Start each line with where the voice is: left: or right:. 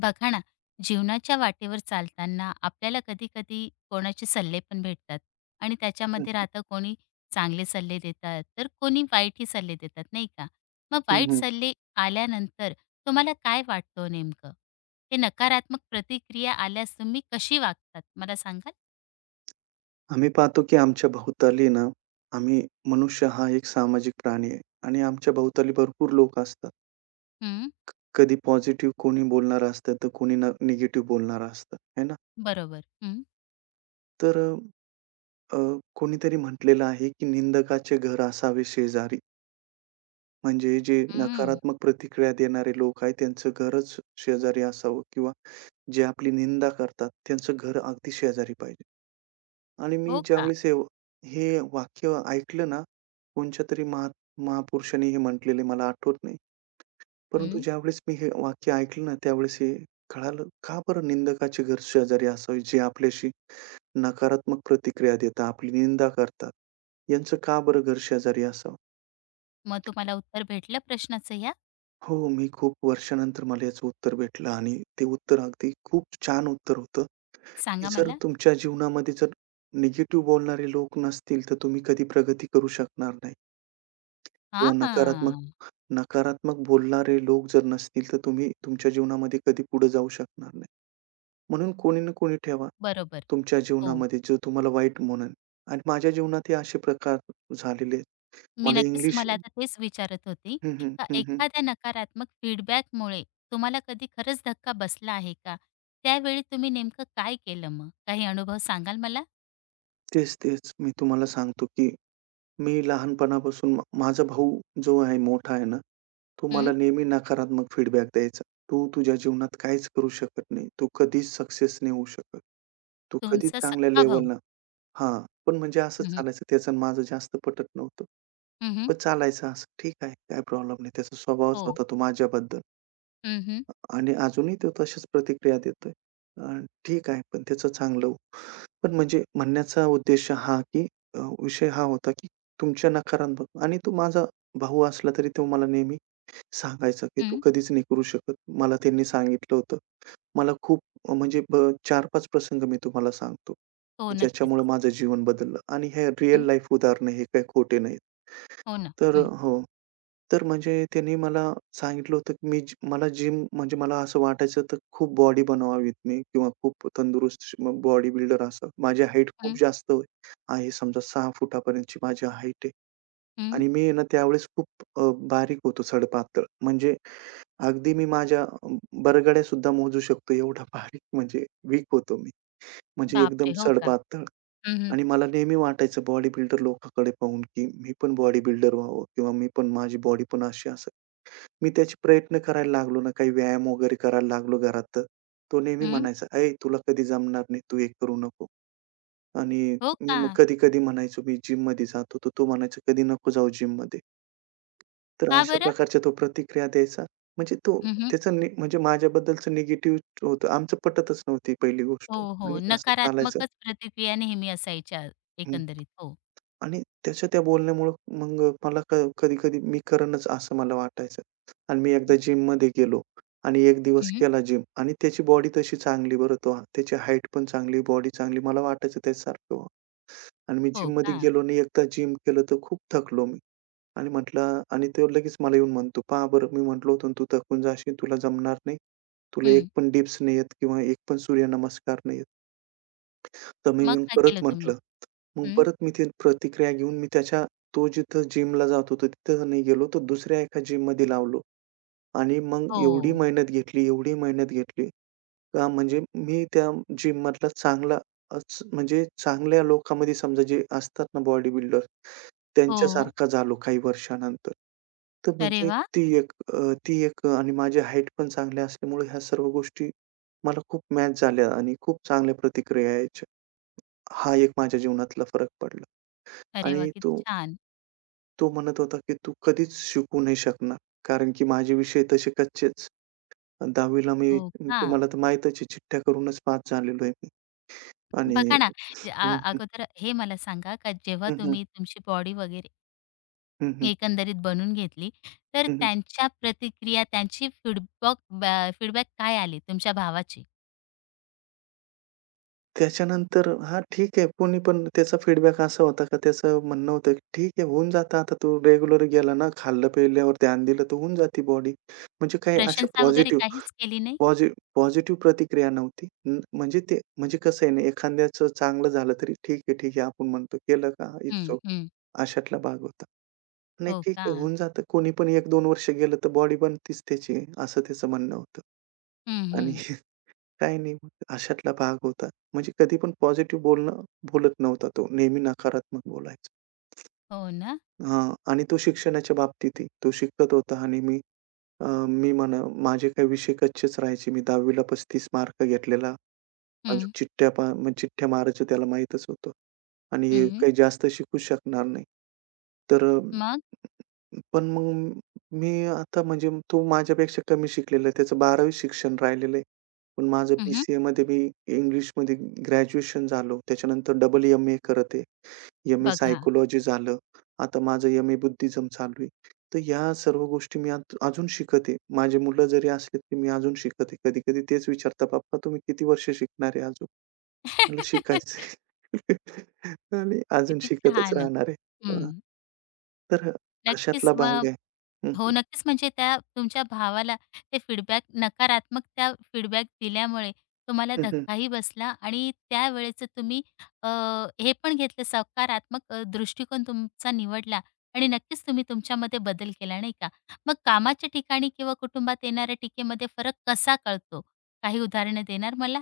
left: बघा ना, जीवनाच्या वाटेवर चालताना आपल्याला कधी-कधी कोणाचे सल्ले पण भेटतात आणि
right: हं,
left: त्याच्यामध्ये
right: हं.
left: राहतं कोणी चांगले सल्ले देतात, तर कोणी वाईटही सल्ले देतात, नाही का? मग वाईट
right: हं,
left: सल्ले आल्यानंतर तुम्हाला काय वाटतं हो नेमकं? ते नकारात्मक प्रतिक्रिया आल्यास तुम्ही कशी वागतात मला सांगाल?
right: आम्ही पाहतो की आमच्या भोवताली ना, आम्ही मनुष्य हा एक सामाजिक प्राणी आहे आणि आमच्या भोवताली भरपूर लोक असतात.
left: हं,
right: कधी पॉझिटिव्ह कोणी बोलणारं असतं, तर कोणी निगेटिव्ह बोलणारं असतं, है ना?
left: बरोबर. हं,
right: तर अ, कोणीतरी म्हटलेलं आहे की "निंदकाचे घर असावे शेजारी." म्हणजे जे
left: हं.
right: नकारात्मक प्रतिक्रिया देणारे लोक आहेत, त्यांचं घरच शेजारी असावं किंवा जे आपली निंदा करतात, त्यांचं घर अगदी शेजारी पाहिजे. आणि मी
left: हो का?
right: ज्यावेळेस हे हे वाक्य ऐकलं ना, कोणच्यातरी महा महापुरुषाने हे म्हटलेले मला आठवत नाही. परंतु
left: हं.
right: ज्यावेळेस मी हे वाक्य ऐकलं ना, त्यावेळेस हे कळालं, का बरं निंदकाचे घर शेजारी असावे, जे आपल्याशी नकारात्मक प्रतिक्रिया देतात, आपली निंदा करतात. यांचं का बरं घर शेजारी असावं?
left: मग तुम्हाला उत्तर भेटलं प्रश्नाचं या?
right: हो, मी खूप वर्षानंतर मला याचं उत्तर भेटलं आणि ते उत्तर अगदी खूप छान उत्तर होतं, की
left: सांगा
right: जर
left: मला?
right: तुमच्या जीवनामध्ये जर निगेटिव्ह बोलणारे लोक नसतील, तर तुम्ही कधी प्रगती करू शकणार नाही. हो, नकारात्मक
left: हां,
right: नकारात्मक बोलणारे लोक जर नसतील, तर तुम्ही तुमच्या जीवनामध्ये कधी पुढे जाऊ शकणार नाही. म्हणून कोणी ना कोणी ठेवा,
left: बरोबर.
right: तुमच्या
left: हो.
right: जीवनामध्ये जो तुम्हाला वाईट म्हणेल आणि माझ्या जीवनातही असे प्रकार झालेले आहेत.
left: मी
right: मला
left: नक्कीच
right: इंग्लिश
left: तुम्हाला आता तेच विचारत होती,
right: हं, हं,
left: का
right: हं, हं.
left: एखाद्या नकारात्मक फीडबॅकमुळे तुम्हाला कधी खरंच धक्का बसला आहे का? त्यावेळी तुम्ही नेमकं काय केलं मग? काही अनुभव सांगाल मला?
right: तेच. मी तुम्हाला सांगतो, की मी लहानपणापासून माझा भाऊ जो आहे मोठा आहे ना, तो मला
left: हं,
right: नेहमी नकारात्मक फीडबॅक द्यायचा. "तू तुझ्या जीवनात काहीच करू शकत नाही. तू कधीच सक्सेस नाही होऊ शकत. तू कधीच
left: तुमचा
right: चांगल्या
left: सख्खा भाऊ.
right: लेव्हलला." हां, पण म्हणजे असंच
left: हं.
right: चालायचं. त्याचं आणि माझं जास्त पटत नव्हतं.
left: हं, हं.
right: पण चालायचं असं. ठीक आहे, काही प्रॉब्लेम नाही. त्याचा स्वभावच
left: हो.
right: होता तो माझ्याबद्दल
left: हं, हं.
right: आणि अजूनही तो तशाच प्रतिक्रिया देतोय. अ, ठीक आहे, पण त्याचं चांगलं होवो. पण म्हणजे म्हणण्याचा उद्देश हा, की विषय हा होता, की तुमच्या नकारात्मक आणि तो माझा भाऊ असला तरी तो मला नेहमी सांगायचा, की "तू
left: हं.
right: कधीच नाही करू शकत." मला त्यांनी सांगितलं होतं. मला खूप अ, म्हणजे ब 4-5 प्रसंग मी तुम्हाला सांगतो,
left: हो,
right: की
left: नक्कीच.
right: ज्याच्यामुळे माझं जीवन बदललं आणि हे रिअल
left: हं.
right: लाईफ उदाहरण आहे, हे काही खोटे नाहीत.
left: हो ना.
right: तर अ,
left: हं,
right: हो. तर म्हणजे त्यांनी मला सांगितलं होतं, की मी जी मला जिम म्हणजे मला असं वाटायचं तर खूप बॉडी बनवावीत मी किंवा खूप तंदुरुस्त बॉडी बिल्डर असावं. माझी हाईट खूप
left: हं,
right: जास्त आहे समजा 6 फुटापर्यंतची माझी हाईट आहे
left: हं.
right: आणि मी आहे ना त्यावेळेस खूप बारीक होतो सडपातळ. म्हणजे अगदी मी माझ्या बरगड्या सुद्धा मोजू शकतो एवढा बारीक म्हणजे वीक होतो मी. म्हणजे एकदम
left: बापरे! हो का?
right: सडपातळ
left: हं, हं.
right: आणि मला नेहमी वाटायचं बॉडी बिल्डर लोकांकडे पाहून, की मी पण बॉडी बिल्डर व्हावं किंवा मी पण माझी बॉडी पण अशी असेल. मी त्याचे प्रयत्न करायला लागलो ना, काही व्यायाम वगैरे करायला लागलो घरात तर, तो नेहमी
left: हं.
right: म्हणायचा, "ऐ तुला कधी जमणार नाही, तू हे करू नको." आणि
left: हो
right: मी
left: का?
right: मग कधी-कधी म्हणायचो, "मी जिममध्ये जातो." तर तो म्हणायचा, "कधी नको जाऊ जिममध्ये." तर
left: का
right: अशा
left: बरं?
right: प्रकारच्या तो प्रतिक्रिया द्यायचा. म्हणजे तो
left: हं, हं.
right: त्याचं नि म्हणजे माझ्याबद्दलचं निगेटिव्ह होतं. आमचं पटतच नव्हती पहिली गोष्ट
left: हो,
right: आणि
left: हो.
right: असं चालायचं.
left: नकारात्मकच प्रतिक्रिया नेहमी असायच्या
right: हं.
left: एकंदरीत. हो.
right: आणि त्याच्या त्या बोलण्यामुळं मग मला कधी-कधी मी करेनच असं मला वाटायचं. आणि मी एकदा जिममध्ये गेलो आणि 1 दिवस
left: हं, हं.
right: केला जिम आणि त्याची बॉडी तशी चांगली बरं तो त्याची हाईट पण चांगली, बॉडी चांगली. मला वाटायचं त्याच्यासारखं व्हावं आणि मी
left: हो
right: जिममध्ये
left: का?
right: गेलो आणि एकदा जिम केलं तर खूप थकलो मी. आणि म्हटलं आणि तो लगेच मला येऊन म्हणतो, "पहा बरं मी म्हटलो होतो ना, तू थकून जाशील, तुला जमणार नाही. तुला एक
left: हं.
right: पण डिप्स नाही येत किंवा एक पण सूर्यनमस्कार नाही येत." तर मी
left: मग
right: मग
left: काय
right: परत
left: केलं तुम्ही?
right: म्हटलं. मग
left: हं.
right: परत मी ती प्रतिक्रिया घेऊन मी त्याच्या तो जिथं जिमला जात होता तिथं नाही गेलो, तर दुसऱ्या एका जिममध्ये लावलो आणि मग एवढी
left: हो.
right: मेहनत घेतली, एवढी मेहनत घेतली. का म्हणजे मी त्या जिममधला चांगलाच म्हणजे चांगल्या लोकांमध्ये समजा जे असतात ना बॉडी बिल्डर,
left: हो.
right: त्यांच्यासारखा झालो काही वर्षानंतर. तर
left: अरे
right: म्हणजे
left: वाह!
right: ती एक अ, ती एक आणि माझी हाईट पण चांगली असल्यामुळे ह्या सर्व गोष्टी मला खूप मॅच झाल्या आणि खूप चांगल्या प्रतिक्रिया यायच्या. हा एक माझ्या जीवनातला फरक पडला.
left: अरे वाह!
right: आणि
left: किती
right: तो
left: छान.
right: तो म्हणत होता, की "तू कधीच शिकू नाही शकणार." कारण की माझे विषय तसे कच्चेच. 10वी मी
left: हो का?
right: तुम्हाला तर माहीतच आहे चिठ्ठ्या करूनच पास झालेलो आहे. आणि
left: बघा ना,
right: हं, हं.
left: अगोदर हे मला सांगा का जेव्हा
right: हं, हं.
left: तुम्ही तुमची बॉडी वगैरे
right: हं, हं.
left: एकंदरीत बनवून घेतली, तर
right: हं,
left: त्यांच्या प्रतिक्रिया, त्यांची फीडबॉक बॅ फीडबॅक काय आले तुमच्या भावाचे?
right: त्याच्यानंतर हां, ठीक आहे. कोणी पण त्याचा फीडबॅक असा होता का त्याचं म्हणणं होतं, की "ठीक आहे, होऊन जातं आता तू रेग्युलर गेला ना, खाल्लं-पिल्यावर ध्यान दिलं तर होऊन जाते बॉडी." म्हणजे काही अशा
left: प्रशंसा वगैरे काहीच केली नाही?
right: पॉझि पॉझिटिव्ह प्रतिक्रिया नव्हती. म्हणजे ते म्हणजे कसं आहे ना, एखाद्याचं चांगलं झालं तरी "ठीक आहे, ठीक आहे." आपण म्हणतो, "केलं का? इट्स
left: हं,
right: ओके."
left: हं.
right: अशातला भाग होता. नाही,
left: हो
right: ठीक
left: का?
right: आहे, होऊन जातं. कोणी पण 1-2 वर्ष गेलं तर बॉडी बनतीच त्याची, असं त्याचं म्हणणं होतं.
left: हं,
right: आणि
left: हं.
right: काही नाही होत. अशातला भाग होता. म्हणजे कधी पण पॉझिटिव्ह बोलणं बोलत नव्हता तो. नेहमी नकारात्मक बोलायचा.
left: हो ना?
right: हां. आणि तो शिक्षणाच्या बाबतीतही. तो शिकत होता आणि मी मी म्हणा माझे काही विषय कच्चेच राहायचे. मी 10वीला 35 मार्क घेतलेला अजून
left: हं,
right: चिठ्ठ्या पहा मग चिठ्ठ्या मारायचं त्याला माहीतच होतं आणि हे
left: हं.
right: काही जास्त शिकू शकणार नाही. तर अ,
left: मग?
right: पण मग मी आता म्हणजे तो माझ्यापेक्षा कमी शिकलेला आहे. त्याचं 12वी शिक्षण राहिलेलं आहे. पण माझं
left: हं, हं.
right: बी-सी-एमध्ये मी इंग्लिशमध्ये ग्रॅज्युएशन झालो. त्याच्यानंतर डबल एम-ए करत आहे. एम-ए
left: बघा.
right: सायकॉलॉजी झालं. आता माझं एम-ए बुद्धिझम चालू आहे. तर ह्या सर्व गोष्टी मी आत अजून शिकत आहे. माझी मुलं जरी असली, तरी मी अजून शिकत आहे. कधी-कधी तेच विचारतात, "पप्पा तुम्ही किती वर्ष शिकणार आहे अजून?" मला शिकायचंय आणि अजून
left: किती
right: शिकतच
left: छान.
right: राहणार आहे.
left: हं.
right: हां, तर
left: नक्कीच
right: अशातला भाग
left: मग
right: आहे. हं,
left: हो,
right: हं.
left: नक्कीच. म्हणजे त्या तुमच्या भावाला ते फीडबॅक नकारात्मक त्या फीडबॅक दिल्यामुळे तुम्हाला
right: हं,
left: धक्काही बसला आणि त्यावेळेचं तुम्ही अ, हे पण घेतलं सकारात्मक दृष्टिकोन तुमचा निवडला आणि नक्कीच तुम्ही तुमच्यामध्ये बदल केला, नाही का? मग कामाच्या ठिकाणी किंवा कुटुंबात येणाऱ्या टीकेमध्ये फरक कसा कळतो? काही उदाहरणं देणार मला?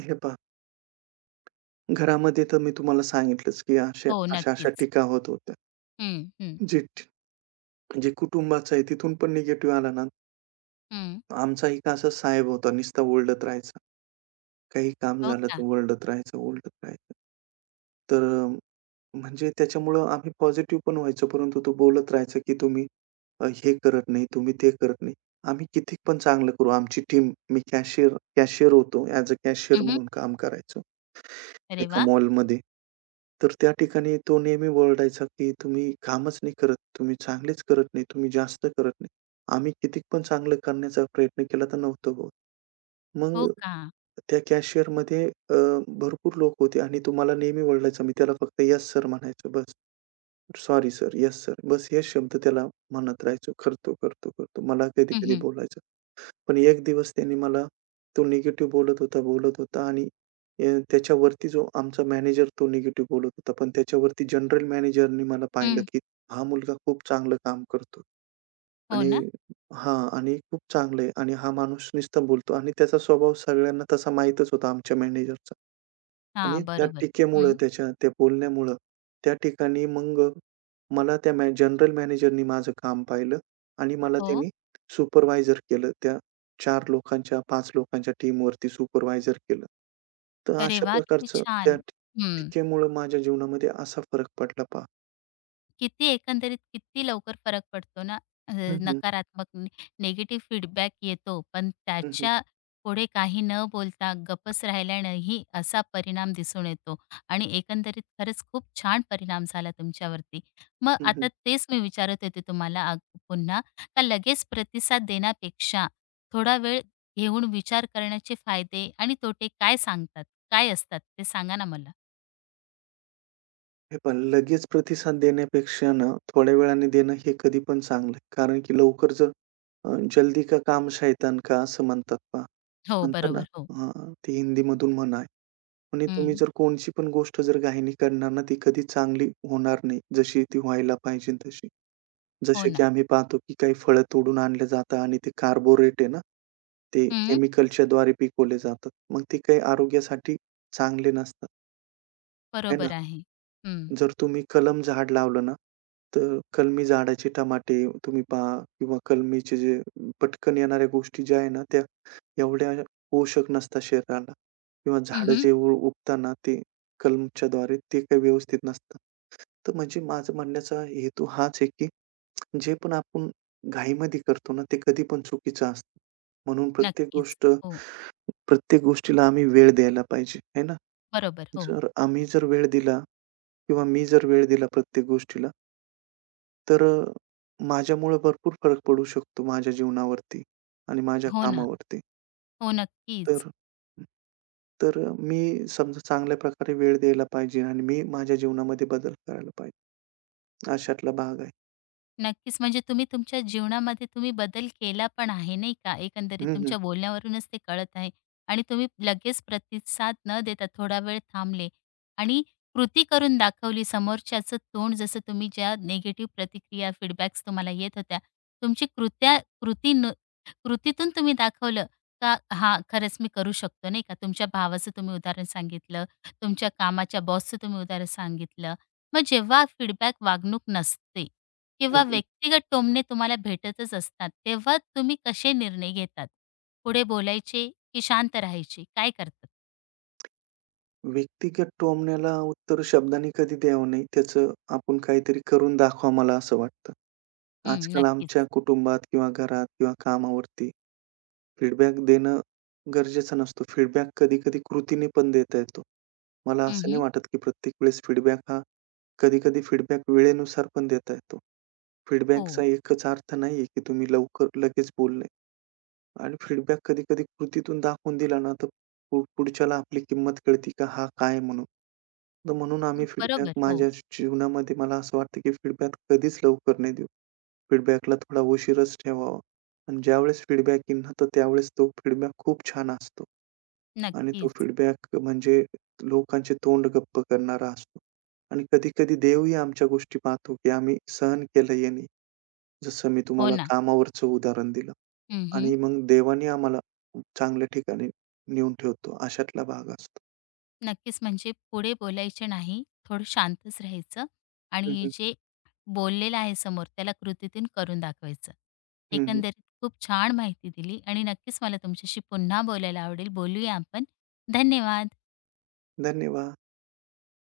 right: हे पहा, घरामध्ये तर मी तुम्हाला सांगितलंच, की अशा,
left: हो,
right: अशा-अशा
left: नक्कीच.
right: टीका होत होत्या.
left: हं, हं,
right: जे जे कुटुंबाचं आहे तिथून पण निगेटिव्ह आला ना,
left: हं.
right: आमचा एक असा साहेब होता नुसता ओरडत राहायचा. काही काम
left: हो
right: झालं तर
left: का?
right: ओरडत राहायचा. तर अ, म्हणजे त्याच्यामुळं आम्ही पॉझिटिव्ह पण व्हायचो, परंतु तो बोलत राहायचा, की तुम्ही हे करत नाही, तुम्ही ते करत नाही. आम्ही किती पण चांगलं करू. आमची टीम मी कॅशियर कॅशियर होतो. ॲज अ कॅशियर
left: हं, हं.
right: म्हणून काम करायचो
left: अरे
right: एका
left: वाह!
right: मॉलमध्ये. तर त्या ठिकाणी तो नेहमी ओरडायचा, की "तुम्ही कामच नाही करत. तुम्ही चांगलेच करत नाही. तुम्ही जास्त करत नाही." आम्ही किती पण चांगलं करण्याचा प्रयत्न केला तर नव्हतं होत.
left: हो
right: मग
left: का?
right: त्या कॅशियरमध्ये भरपूर लोक होते आणि तो नेहमी ओरडायचा. मी त्याला फक्त "येस सर" म्हणायचो बस. Sorry sir, yes sir. बस हे शब्द त्याला म्हणत राहायचो. करतो, करतो, करतो. मला
left: हं,
right: कधी-कधी
left: हं.
right: बोलायचं. पण एक दिवस त्याने मला तो निगेटिव्ह बोलत होता, बोलत होता आणि अ, त्याच्यावरती जो आमचा मॅनेजर तो निगेटिव्ह बोलत होता. पण त्याच्यावरती जनरल मॅनेजरनी मला पाहिलं,
left: हं.
right: की हा मुलगा खूप चांगलं काम करतो
left: हो
right: आणि
left: ना?
right: हां आणि खूप चांगलं आहे आणि हा माणूस नुसता बोलतो आणि त्याचा स्वभाव सगळ्यांना तसा माहीतच होता आमच्या मॅनेजरचा. आणि
left: हां,
right: त्या
left: बरोबर.
right: टीकेमुळं
left: हं.
right: त्याच्या त्या बोलण्यामुळं, त्या ठिकाणी मग अ, मला त्या मॅ जनरल मॅनेजरनी माझं काम पाहिलं आणि मला
left: हो.
right: त्यांनी सुपरवायझर केलं. त्या 4 लोकांच्या, 5 लोकांच्या टीमवरती सुपरवायझर केलं. तर
left: अरे
right: अशा
left: वा, किती
right: प्रकारचं त्या
left: छान.
right: टी
left: हं.
right: टीकेमुळं माझ्या जीवनामध्ये असा फरक पडला पहा.
left: किती एकंदरीत किती लवकर फरक पडतो ना, अ,
right: हं, हं.
left: नकारात्मक नि निगेटिव्ह फीडबॅक येतो, पण
right: हं, हं.
left: त्याच्या पुढे काही न बोलता गप्पच राहिल्यानेही असा परिणाम दिसून येतो आणि एकंदरीत खरंच खूप छान परिणाम झाला तुमच्यावरती. मग
right: हं, हं.
left: आता तेच मी विचारत होते तुम्हाला पुन्हा का लगेच प्रतिसाद देण्यापेक्षा थोडा वेळ घेऊन विचार करण्याचे फायदे आणि तोटे काय सांगतात? काय असतात? ते सांगा ना मला?
right: हे पहा लगेच प्रतिसाद देण्यापेक्षा ना, थोड्या वेळाने देणं हे कधी पण चांगलं आहे. कारण की लवकर जर जल्दी का काम शैतान का असं म्हणतात पहा.
left: हो,
right: म्हणतात ना
left: बरोबर. हो.
right: हां, ती हिंदीमधून म्हण आहे. म्हणे तुम्ही
left: हं,
right: जर कोणची पण गोष्ट जर घाईने करणार ना, ती कधी चांगली होणार नाही, जशी ती व्हायला पाहिजे तशी.
left: हो
right: जसे की
left: ना.
right: आम्ही पाहतो, की काही फळं तोडून आणले जातात आणि ते कार्बोरेट आहे ना, ते
left: हं,
right: केमिकलच्याद्वारे पिकवले जातात. मग ते काही आरोग्यासाठी चांगले नसतात, आहे ना?
left: बरोबर आहे. हं.
right: जर तुम्ही कलम झाड लावलं ना, तर कलमी झाडाचे टमाटे तुम्ही पहा किंवा कलमीचे जे पटकन येणाऱ्या गोष्टी ज्या आहे ना, त्या एवढ्या पोषक नसतात शरीराला किंवा
left: हं,
right: झाडं
left: हं.
right: जे उगताना ते कलमच्याद्वारे ते काही व्यवस्थित नसतं. तर म्हणजे माझं म्हणण्याचा हेतू हाच आहे, की जे पण आपण घाईमध्ये करतो ना, ते कधी पण चुकीचं असतं. म्हणून
left: नक्कीच. हो,
right: प्रत्येक गोष्टीला आम्ही वेळ द्यायला पाहिजे, आहे ना.
left: बरोबर. हो.
right: जर आम्ही जर वेळ दिला किंवा मी जर वेळ दिला प्रत्येक गोष्टीला, तर अ, माझ्यामुळं भरपूर फरक पडू शकतो माझ्या जीवनावरती आणि माझ्या
left: हो ना.
right: कामावरती.
left: हो,
right: तर
left: नक्कीच.
right: तर मी समजा चांगल्या प्रकारे वेळ द्यायला पाहिजे आणि मी माझ्या जीवनामध्ये बदल करायला पाहिजे. अशातला भाग आहे.
left: नक्कीच. म्हणजे तुम्ही तुमच्या जीवनामध्ये तुम्ही बदल केला पण आहे, नाही का? एकंदरीत
right: हं, हं.
left: तुमच्या बोलण्यावरूनच ते कळत आहे आणि तुम्ही लगेच प्रतिसाद न देता थोडा वेळ थांबले आणि कृती करून दाखवली. समोरच्याचं तोंड जसं तुम्ही ज्या निगेटिव्ह प्रतिक्रिया, फीडबॅक्स तुम्हाला येत होत्या, तुमची कृत्या कृतीन कृतीतून तुम्ही दाखवलं का हां, खरंच मी करू शकतो, नाही का? तुमच्या भावाचं तुम्ही उदाहरण सांगितलं, तुमच्या कामाच्या बॉसचं तुम्ही उदाहरण सांगितलं. मग जेव्हा फीडबॅक वागणूक नसते,
right: हं,
left: किंवा
right: हं.
left: व्यक्तिगत टोमणे तुम्हाला भेटतच असतात, तेव्हा तुम्ही कसे निर्णय घेतात? पुढे बोलायचे की शांत राहायचे? काय करतात?
right: व्यक्तिगत टोमण्याला उत्तर शब्दांनी कधी द्यावं नाही. त्याचं आपण काहीतरी करून दाखवा मला असं वाटतं.
left: हं,
right: आजकाल
left: नक्कीच.
right: आमच्या कुटुंबात किंवा घरात किंवा कामावरती फीडबॅक देणं गरजेचा नसतो. फीडबॅक कधी-कधी कृतीने पण देता येतो. मला
left: हं,
right: असं नाही
left: हं.
right: वाटत, की प्रत्येक वेळेस फीडबॅक हा कधी-कधी फीडबॅक वेळेनुसार पण देता येतो.
left: हो.
right: फीडबॅकचा एकच अर्थ नाहीये, की तुम्ही लवकर लगेच बोलणे. आणि फीडबॅक कधी-कधी कृतीतून दाखवून दिला ना, तर पुढच्याला आपली किंमत कळते की हा काय म्हणून. तर म्हणून आम्ही फीडबॅक
left: बरोबर. हो.
right: माझ्या जीवनामध्ये मला असं वाटतं की फीडबॅक कधीच लवकर नाही देऊ. फीडबॅकला थोडा उशीरच ठेवावा आणि ज्यावेळेस फीडबॅक येईल ना, तर त्यावेळेस तो फीडबॅक खूप छान असतो आणि तो
left: नक्कीच.
right: फीडबॅक म्हणजे लोकांचे तोंड गप्प करणारा असतो आणि कधी-कधी देवही आमच्या गोष्टी पाहतो की आम्ही सहन केलं याने. जसं मी
left: हो
right: तुम्हाला
left: ना.
right: कामावरचं उदाहरण दिलं
left: हं,
right: आणि मग देवाने आम्हाला चांगल्या ठिकाणी नेऊन ठेवतो, अशातला भाग असतो.
left: नक्कीच. म्हणजे पुढे बोलायचे नाही, थोडं शांतच राहायचं
right: हं,
left: आणि
right: हं.
left: जे बोललेलं आहे समोर त्याला कृतीतून करून दाखवायचं.
right: हं, हं.
left: एकंदरीत खूप छान माहिती दिली आणि नक्कीच मला तुमच्याशी पुन्हा बोलायला आवडेल. बोलूया आपण. धन्यवाद.
right: धन्यवाद.